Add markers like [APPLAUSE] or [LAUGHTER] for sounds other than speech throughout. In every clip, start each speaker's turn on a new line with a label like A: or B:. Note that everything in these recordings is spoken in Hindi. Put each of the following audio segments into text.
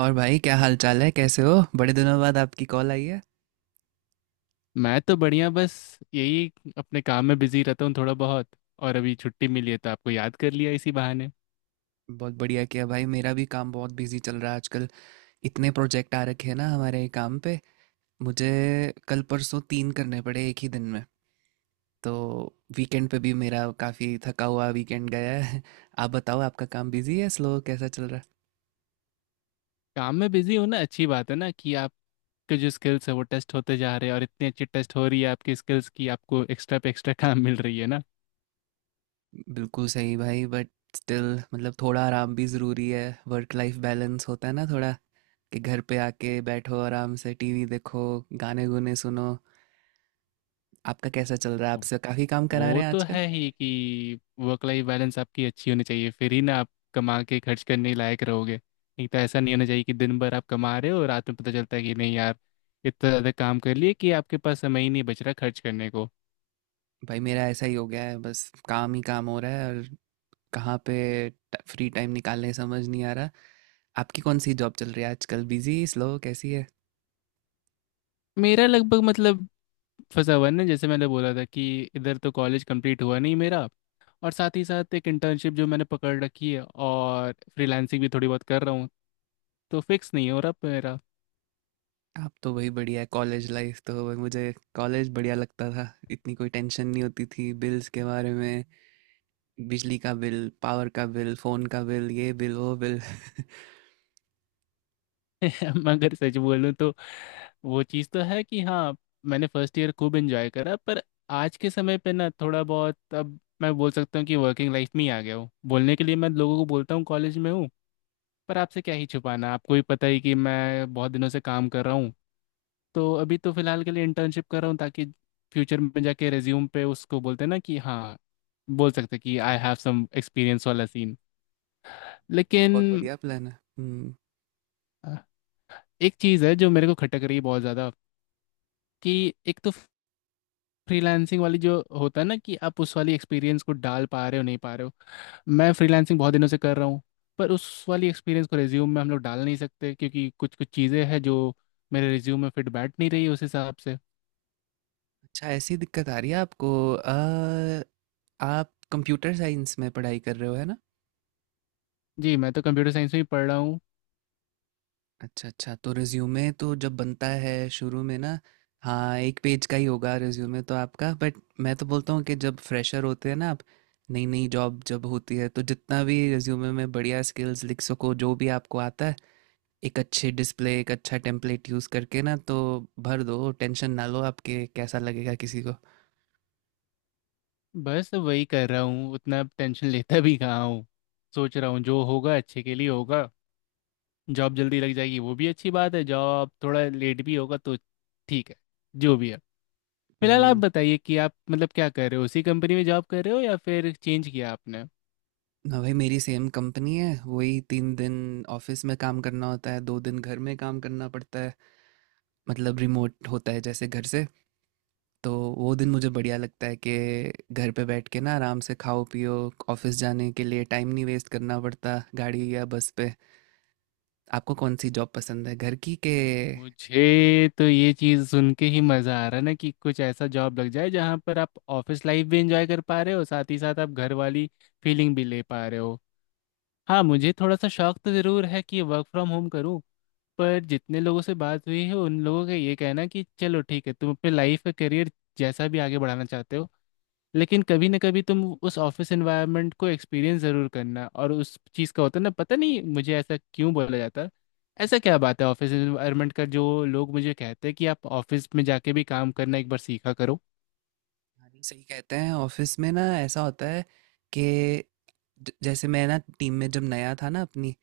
A: और भाई क्या हाल चाल है। कैसे हो। बड़े दिनों बाद आपकी कॉल आई है।
B: मैं तो बढ़िया बस यही अपने काम में बिजी रहता हूँ थोड़ा बहुत। और अभी छुट्टी मिली है तो आपको याद कर लिया इसी बहाने।
A: बहुत बढ़िया किया भाई। मेरा भी काम बहुत बिजी चल रहा है आजकल। इतने प्रोजेक्ट आ रखे हैं ना हमारे काम पे, मुझे कल परसों तीन करने पड़े एक ही दिन में। तो वीकेंड पे भी मेरा काफ़ी थका हुआ वीकेंड गया है [LAUGHS] आप बताओ, आपका काम बिजी है स्लो कैसा चल रहा
B: काम में बिजी होना अच्छी बात है ना कि आपके जो स्किल्स है वो टेस्ट होते जा रहे हैं, और इतनी अच्छी टेस्ट हो रही है आपकी स्किल्स की, आपको एक्स्ट्रा पे एक्स्ट्रा काम मिल रही है ना।
A: है। बिल्कुल सही भाई। बट स्टिल मतलब थोड़ा आराम भी ज़रूरी है। वर्क लाइफ बैलेंस होता है ना थोड़ा, कि घर पे आके बैठो आराम से टीवी देखो, गाने गुने सुनो। आपका कैसा चल रहा है, आपसे काफ़ी काम करा
B: वो
A: रहे हैं
B: तो
A: आजकल।
B: है ही कि वर्क लाइफ बैलेंस आपकी अच्छी होनी चाहिए, फिर ही ना आप कमा के खर्च करने लायक रहोगे। नहीं तो ऐसा नहीं होना चाहिए कि दिन भर आप कमा रहे हो और रात में पता चलता है कि नहीं यार, इतना ज़्यादा काम कर लिए कि आपके पास समय ही नहीं बच रहा खर्च करने को।
A: भाई मेरा ऐसा ही हो गया है, बस काम ही काम हो रहा है और कहाँ पे फ्री टाइम निकालने समझ नहीं आ रहा। आपकी कौन सी जॉब चल रही है आजकल, बिजी स्लो कैसी है।
B: मेरा लगभग मतलब फंसा हुआ है ना, जैसे मैंने बोला था कि इधर तो कॉलेज कंप्लीट हुआ नहीं मेरा, और साथ ही साथ एक इंटर्नशिप जो मैंने पकड़ रखी है, और फ्रीलांसिंग भी थोड़ी बहुत कर रहा हूँ, तो फिक्स नहीं हो रहा मेरा।
A: आप तो वही बढ़िया है कॉलेज लाइफ, तो भाई मुझे कॉलेज बढ़िया लगता था। इतनी कोई टेंशन नहीं होती थी बिल्स के बारे में। बिजली का बिल, पावर का बिल, फ़ोन का बिल, ये बिल वो बिल [LAUGHS]
B: [LAUGHS] मगर सच बोलूँ तो वो चीज़ तो है कि हाँ, मैंने फर्स्ट ईयर खूब एंजॉय करा। पर आज के समय पे ना थोड़ा बहुत अब मैं बोल सकता हूँ कि वर्किंग लाइफ में ही आ गया हूँ। बोलने के लिए मैं लोगों को बोलता हूँ कॉलेज में हूँ, पर आपसे क्या ही छुपाना, आपको भी पता ही कि मैं बहुत दिनों से काम कर रहा हूँ। तो अभी तो फिलहाल के लिए इंटर्नशिप कर रहा हूँ ताकि फ्यूचर में जाके रेज्यूम पे उसको बोलते हैं ना कि हाँ, बोल सकते हैं कि आई हैव सम एक्सपीरियंस वाला सीन। लेकिन
A: बहुत बढ़िया प्लान है। हम्म।
B: अ, एक चीज़ है जो मेरे को खटक रही है बहुत ज़्यादा। कि एक तो फ्रीलांसिंग वाली जो होता है ना कि आप उस वाली एक्सपीरियंस को डाल पा रहे हो नहीं पा रहे हो। मैं फ्रीलांसिंग बहुत दिनों से कर रहा हूँ, पर उस वाली एक्सपीरियंस को रेज्यूम में हम लोग डाल नहीं सकते, क्योंकि कुछ कुछ चीज़ें हैं जो मेरे रेज्यूम में फिट बैठ नहीं रही उस हिसाब से।
A: अच्छा, ऐसी दिक्कत आ रही है आपको। आप कंप्यूटर साइंस में पढ़ाई कर रहे हो है ना।
B: जी, मैं तो कंप्यूटर साइंस में ही पढ़ रहा हूँ।
A: अच्छा अच्छा, तो रिज्यूमे तो जब बनता है शुरू में ना, हाँ एक पेज का ही होगा रिज्यूमे तो आपका। बट मैं तो बोलता हूँ कि जब फ्रेशर होते हैं ना आप, नई नई जॉब जब होती है, तो जितना भी रिज्यूमे में बढ़िया स्किल्स लिख सको जो भी आपको आता है, एक अच्छे डिस्प्ले, एक अच्छा टेम्पलेट यूज़ करके ना, तो भर दो। टेंशन ना लो, आपके कैसा लगेगा किसी को।
B: बस वही कर रहा हूँ, उतना टेंशन लेता भी कहाँ हूँ। सोच रहा हूँ जो होगा अच्छे के लिए होगा। जॉब जल्दी लग जाएगी वो भी अच्छी बात है, जॉब थोड़ा लेट भी होगा तो ठीक है। जो भी है, फिलहाल आप
A: हम्म,
B: बताइए कि आप मतलब क्या कर रहे हो, उसी कंपनी में जॉब कर रहे हो या फिर चेंज किया आपने।
A: ना भाई मेरी सेम कंपनी है। वही 3 दिन ऑफिस में काम करना होता है, 2 दिन घर में काम करना पड़ता है। मतलब रिमोट होता है जैसे घर से। तो वो दिन मुझे बढ़िया लगता है कि घर पे बैठ के ना आराम से खाओ पियो, ऑफिस जाने के लिए टाइम नहीं वेस्ट करना पड़ता गाड़ी या बस पे। आपको कौन सी जॉब पसंद है, घर की के।
B: मुझे तो ये चीज़ सुन के ही मज़ा आ रहा है ना कि कुछ ऐसा जॉब लग जाए जहाँ पर आप ऑफिस लाइफ भी एंजॉय कर पा रहे हो, साथ ही साथ आप घर वाली फीलिंग भी ले पा रहे हो। हाँ, मुझे थोड़ा सा शौक तो ज़रूर है कि वर्क फ्रॉम होम करूँ। पर जितने लोगों से बात हुई है उन लोगों का ये कहना है कि चलो ठीक है, तुम अपने लाइफ का करियर जैसा भी आगे बढ़ाना चाहते हो, लेकिन कभी ना कभी तुम उस ऑफिस एनवायरनमेंट को एक्सपीरियंस ज़रूर करना। और उस चीज़ का होता है ना, पता नहीं मुझे ऐसा क्यों बोला जाता है। ऐसा क्या बात है ऑफिस एनवायरनमेंट का जो लोग मुझे कहते हैं कि आप ऑफिस में जाके भी काम करना एक बार सीखा करो।
A: हाँ, नहीं, सही कहते हैं। ऑफिस में ना ऐसा होता है कि जैसे मैं ना टीम में जब नया था ना अपनी,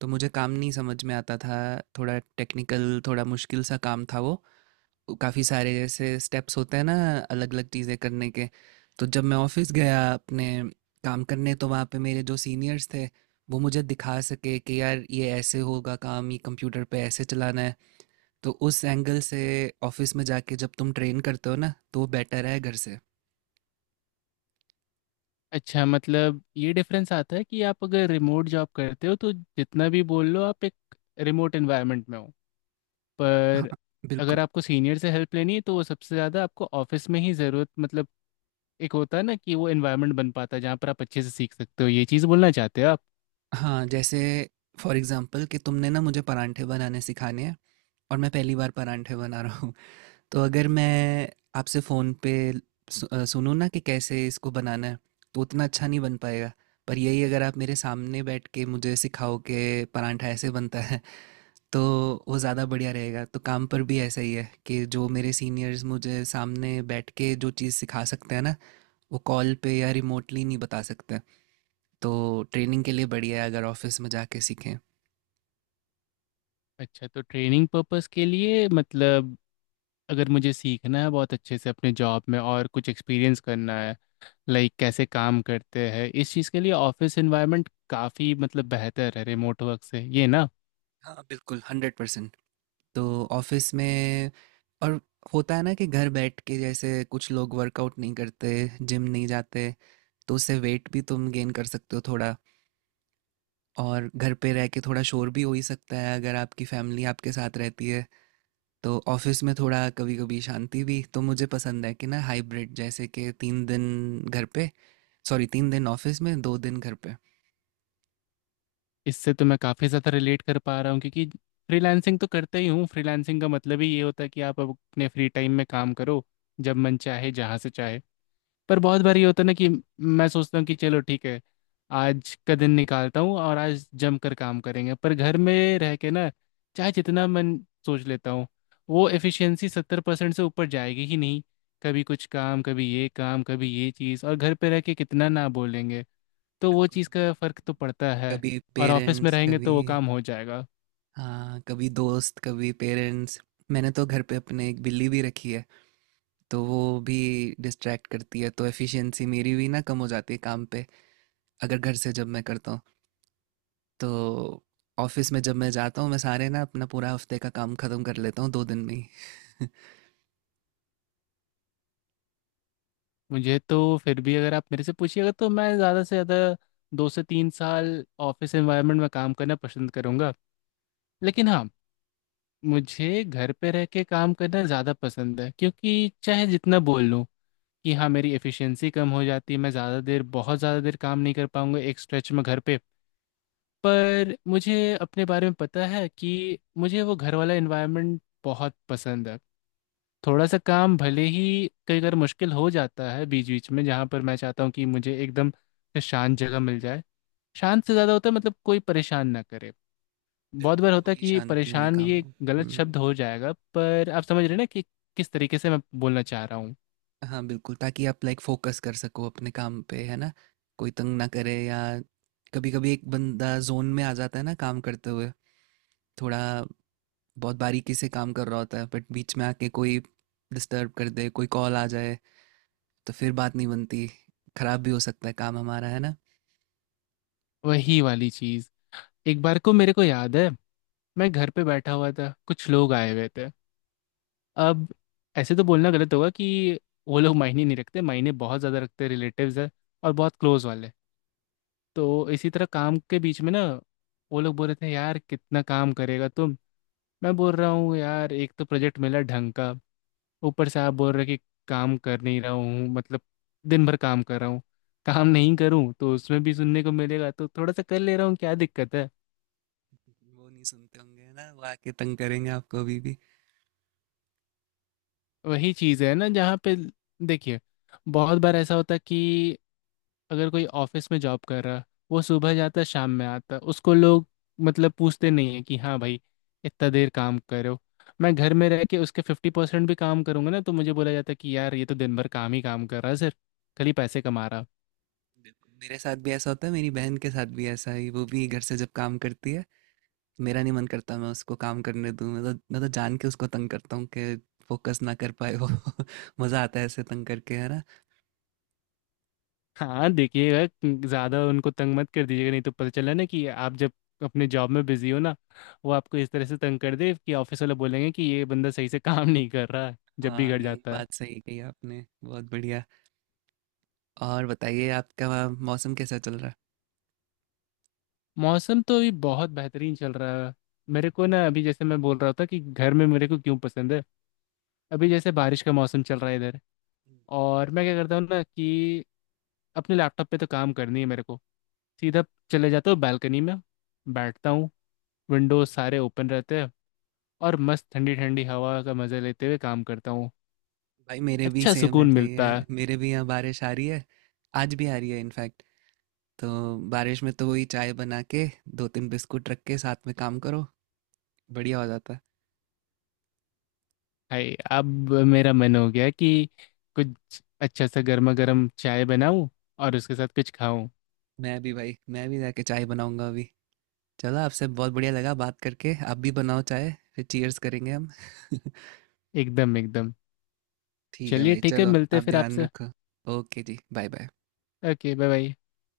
A: तो मुझे काम नहीं समझ में आता था। थोड़ा टेक्निकल, थोड़ा मुश्किल सा काम था वो। काफ़ी सारे जैसे स्टेप्स होते हैं ना अलग अलग चीज़ें करने के। तो जब मैं ऑफिस गया अपने काम करने, तो वहाँ पे मेरे जो सीनियर्स थे वो मुझे दिखा सके कि यार ये ऐसे होगा काम, ये कंप्यूटर पे ऐसे चलाना है। तो उस एंगल से ऑफिस में जाके जब तुम ट्रेन करते हो ना, तो वो बेटर है घर से।
B: अच्छा, मतलब ये डिफरेंस आता है कि आप अगर रिमोट जॉब करते हो तो जितना भी बोल लो आप एक रिमोट एनवायरनमेंट में हो,
A: हाँ
B: पर अगर
A: बिल्कुल।
B: आपको सीनियर से हेल्प लेनी है तो वो सबसे ज़्यादा आपको ऑफिस में ही ज़रूरत, मतलब एक होता है ना कि वो एनवायरनमेंट बन पाता है जहाँ पर आप अच्छे से सीख सकते हो। ये चीज़ बोलना चाहते हो आप।
A: हाँ जैसे फॉर एग्जांपल कि तुमने ना मुझे परांठे बनाने सिखाने हैं और मैं पहली बार परांठे बना रहा, तो अगर मैं आपसे फ़ोन पे सुनूँ ना कि कैसे इसको बनाना है, तो उतना अच्छा नहीं बन पाएगा। पर यही अगर आप मेरे सामने बैठ के मुझे सिखाओ कि परांठा ऐसे बनता है, तो वो ज़्यादा बढ़िया रहेगा। तो काम पर भी ऐसा ही है कि जो मेरे सीनियर्स मुझे सामने बैठ के जो चीज़ सिखा सकते हैं ना, वो कॉल पे या रिमोटली नहीं बता सकते। तो ट्रेनिंग के लिए बढ़िया है अगर ऑफिस में जाके सीखें।
B: अच्छा, तो ट्रेनिंग पर्पस के लिए मतलब अगर मुझे सीखना है बहुत अच्छे से अपने जॉब में और कुछ एक्सपीरियंस करना है, लाइक कैसे काम करते हैं, इस चीज़ के लिए ऑफिस एनवायरनमेंट काफ़ी मतलब बेहतर है रिमोट वर्क से, ये ना।
A: हाँ बिल्कुल, 100%। तो ऑफिस में और होता है ना कि घर बैठ के जैसे कुछ लोग वर्कआउट नहीं करते, जिम नहीं जाते, तो उससे वेट भी तुम गेन कर सकते हो थोड़ा। और घर पे रह के थोड़ा शोर भी हो ही सकता है अगर आपकी फैमिली आपके साथ रहती है। तो ऑफिस में थोड़ा कभी कभी शांति भी, तो मुझे पसंद है कि ना हाइब्रिड, जैसे कि 3 दिन घर पे, सॉरी 3 दिन ऑफिस में 2 दिन घर पे।
B: इससे तो मैं काफ़ी ज़्यादा रिलेट कर पा रहा हूँ, क्योंकि फ्रीलांसिंग तो करता ही हूँ। फ्रीलांसिंग का मतलब ही ये होता है कि आप अपने फ्री टाइम में काम करो, जब मन चाहे जहाँ से चाहे। पर बहुत बार ये होता है ना कि मैं सोचता हूँ कि चलो ठीक है, आज का दिन निकालता हूँ और आज जम कर काम करेंगे, पर घर में रह के ना चाहे जितना मन सोच लेता हूँ, वो एफिशिएंसी 70% से ऊपर जाएगी ही नहीं। कभी कुछ काम, कभी ये काम, कभी ये चीज़, और घर पे रह के कितना ना बोलेंगे, तो वो
A: बिल्कुल।
B: चीज़ का फ़र्क तो पड़ता है।
A: कभी
B: और ऑफिस में
A: पेरेंट्स
B: रहेंगे
A: कभी,
B: तो वो काम हो जाएगा।
A: हाँ कभी दोस्त कभी पेरेंट्स। मैंने तो घर पे अपने एक बिल्ली भी रखी है। तो वो भी डिस्ट्रैक्ट करती है, तो एफिशिएंसी मेरी भी ना कम हो जाती है काम पे, अगर घर से जब मैं करता हूँ। तो ऑफिस में जब मैं जाता हूँ, मैं सारे ना अपना पूरा हफ्ते का काम खत्म कर लेता हूँ 2 दिन में ही [LAUGHS]
B: मुझे तो फिर भी अगर आप मेरे से पूछिएगा तो मैं ज़्यादा से ज़्यादा 2 से 3 साल ऑफिस एनवायरनमेंट में काम करना पसंद करूँगा। लेकिन हाँ, मुझे घर पे रह के काम करना ज़्यादा पसंद है, क्योंकि चाहे जितना बोल लूँ कि हाँ मेरी एफिशिएंसी कम हो जाती है, मैं ज़्यादा देर, बहुत ज़्यादा देर काम नहीं कर पाऊँगा एक स्ट्रेच में घर पे। पर मुझे अपने बारे में पता है कि मुझे वो घर वाला एनवायरनमेंट बहुत पसंद है। थोड़ा सा काम भले ही कई बार मुश्किल हो जाता है बीच बीच में, जहाँ पर मैं चाहता हूँ कि मुझे एकदम से शांत जगह मिल जाए। शांत से ज़्यादा होता है मतलब कोई परेशान ना करे। बहुत
A: बिल्कुल,
B: बार होता है
A: थोड़ी
B: कि ये
A: शांति में
B: परेशान
A: काम
B: ये
A: हो।
B: गलत
A: हम्म,
B: शब्द हो जाएगा, पर आप समझ रहे हैं ना कि किस तरीके से मैं बोलना चाह रहा हूँ।
A: हाँ बिल्कुल, ताकि आप लाइक फोकस कर सको अपने काम पे है ना। कोई तंग ना करे, या कभी कभी एक बंदा जोन में आ जाता है ना काम करते हुए, थोड़ा बहुत बारीकी से काम कर रहा होता है, बट बीच में आके कोई डिस्टर्ब कर दे, कोई कॉल आ जाए, तो फिर बात नहीं बनती, खराब भी हो सकता है काम हमारा, है ना।
B: वही वाली चीज़, एक बार को मेरे को याद है मैं घर पे बैठा हुआ था, कुछ लोग आए हुए थे। अब, ऐसे तो बोलना गलत होगा कि वो लोग मायने नहीं रखते, मायने बहुत ज़्यादा रखते, रिलेटिव्स है और बहुत क्लोज वाले। तो इसी तरह काम के बीच में ना वो लोग बोल रहे थे यार कितना काम करेगा तुम। मैं बोल रहा हूँ यार एक तो प्रोजेक्ट मिला ढंग का, ऊपर से आप बोल रहे कि काम कर नहीं रहा हूँ। मतलब दिन भर काम कर रहा हूँ, काम नहीं करूँ तो उसमें भी सुनने को मिलेगा, तो थोड़ा सा कर ले रहा हूँ, क्या दिक्कत है।
A: वो नहीं सुनते होंगे है ना, वो आके तंग करेंगे आपको अभी भी।
B: वही चीज़ है ना जहाँ पे, देखिए, बहुत बार ऐसा होता है कि अगर कोई ऑफिस में जॉब कर रहा, वो सुबह जाता शाम में आता, उसको लोग मतलब पूछते नहीं है कि हाँ भाई इतना देर काम करे हो। मैं घर में रह के उसके 50% भी काम करूंगा ना तो मुझे बोला जाता कि यार ये तो दिन भर काम ही काम कर रहा है सर, खाली पैसे कमा रहा।
A: मेरे साथ भी ऐसा होता है, मेरी बहन के साथ भी ऐसा ही, वो भी घर से जब काम करती है मेरा नहीं मन करता मैं उसको काम करने दूँ। मैं तो जान के उसको तंग करता हूँ कि फोकस ना कर पाए वो [LAUGHS] मज़ा आता है ऐसे तंग करके है ना।
B: हाँ देखिएगा, ज़्यादा उनको तंग मत कर दीजिएगा, नहीं तो पता चला ना कि आप जब अपने जॉब में बिजी हो ना वो आपको इस तरह से तंग कर दे कि ऑफिस वाले बोलेंगे कि ये बंदा सही से काम नहीं कर रहा है जब भी
A: हाँ
B: घर
A: ये
B: जाता है।
A: बात सही कही आपने, बहुत बढ़िया। और बताइए आपका वहाँ मौसम कैसा चल रहा है।
B: मौसम तो अभी बहुत बेहतरीन चल रहा है। मेरे को ना अभी जैसे मैं बोल रहा था कि घर में मेरे को क्यों पसंद है, अभी जैसे बारिश का मौसम चल रहा है इधर। और मैं क्या करता हूँ ना कि अपने लैपटॉप पे तो काम करनी है मेरे को, सीधा चले जाता हूँ बालकनी में, बैठता हूँ, विंडोज सारे ओपन रहते हैं, और मस्त ठंडी ठंडी हवा का मज़े लेते हुए काम करता हूँ।
A: भाई मेरे भी
B: अच्छा
A: सेम
B: सुकून
A: ऐसा ही
B: मिलता है।
A: है, मेरे भी यहाँ बारिश आ रही है, आज भी आ रही है इनफैक्ट। तो बारिश में तो वही चाय बना के दो तीन बिस्कुट रख के साथ में काम करो, बढ़िया हो जाता है।
B: हाय, अब मेरा मन हो गया कि कुछ अच्छा सा गर्मा गर्म चाय बनाऊँ और उसके साथ कुछ खाऊं।
A: मैं भी भाई, मैं भी जाके चाय बनाऊंगा अभी। चलो, आपसे बहुत बढ़िया लगा बात करके। आप भी बनाओ चाय, फिर चीयर्स करेंगे हम [LAUGHS]
B: एकदम एकदम।
A: ठीक है
B: चलिए
A: भाई,
B: ठीक है,
A: चलो
B: मिलते हैं
A: आप
B: फिर
A: ध्यान
B: आपसे।
A: रखो। ओके जी, bye bye.
B: Okay, bye bye.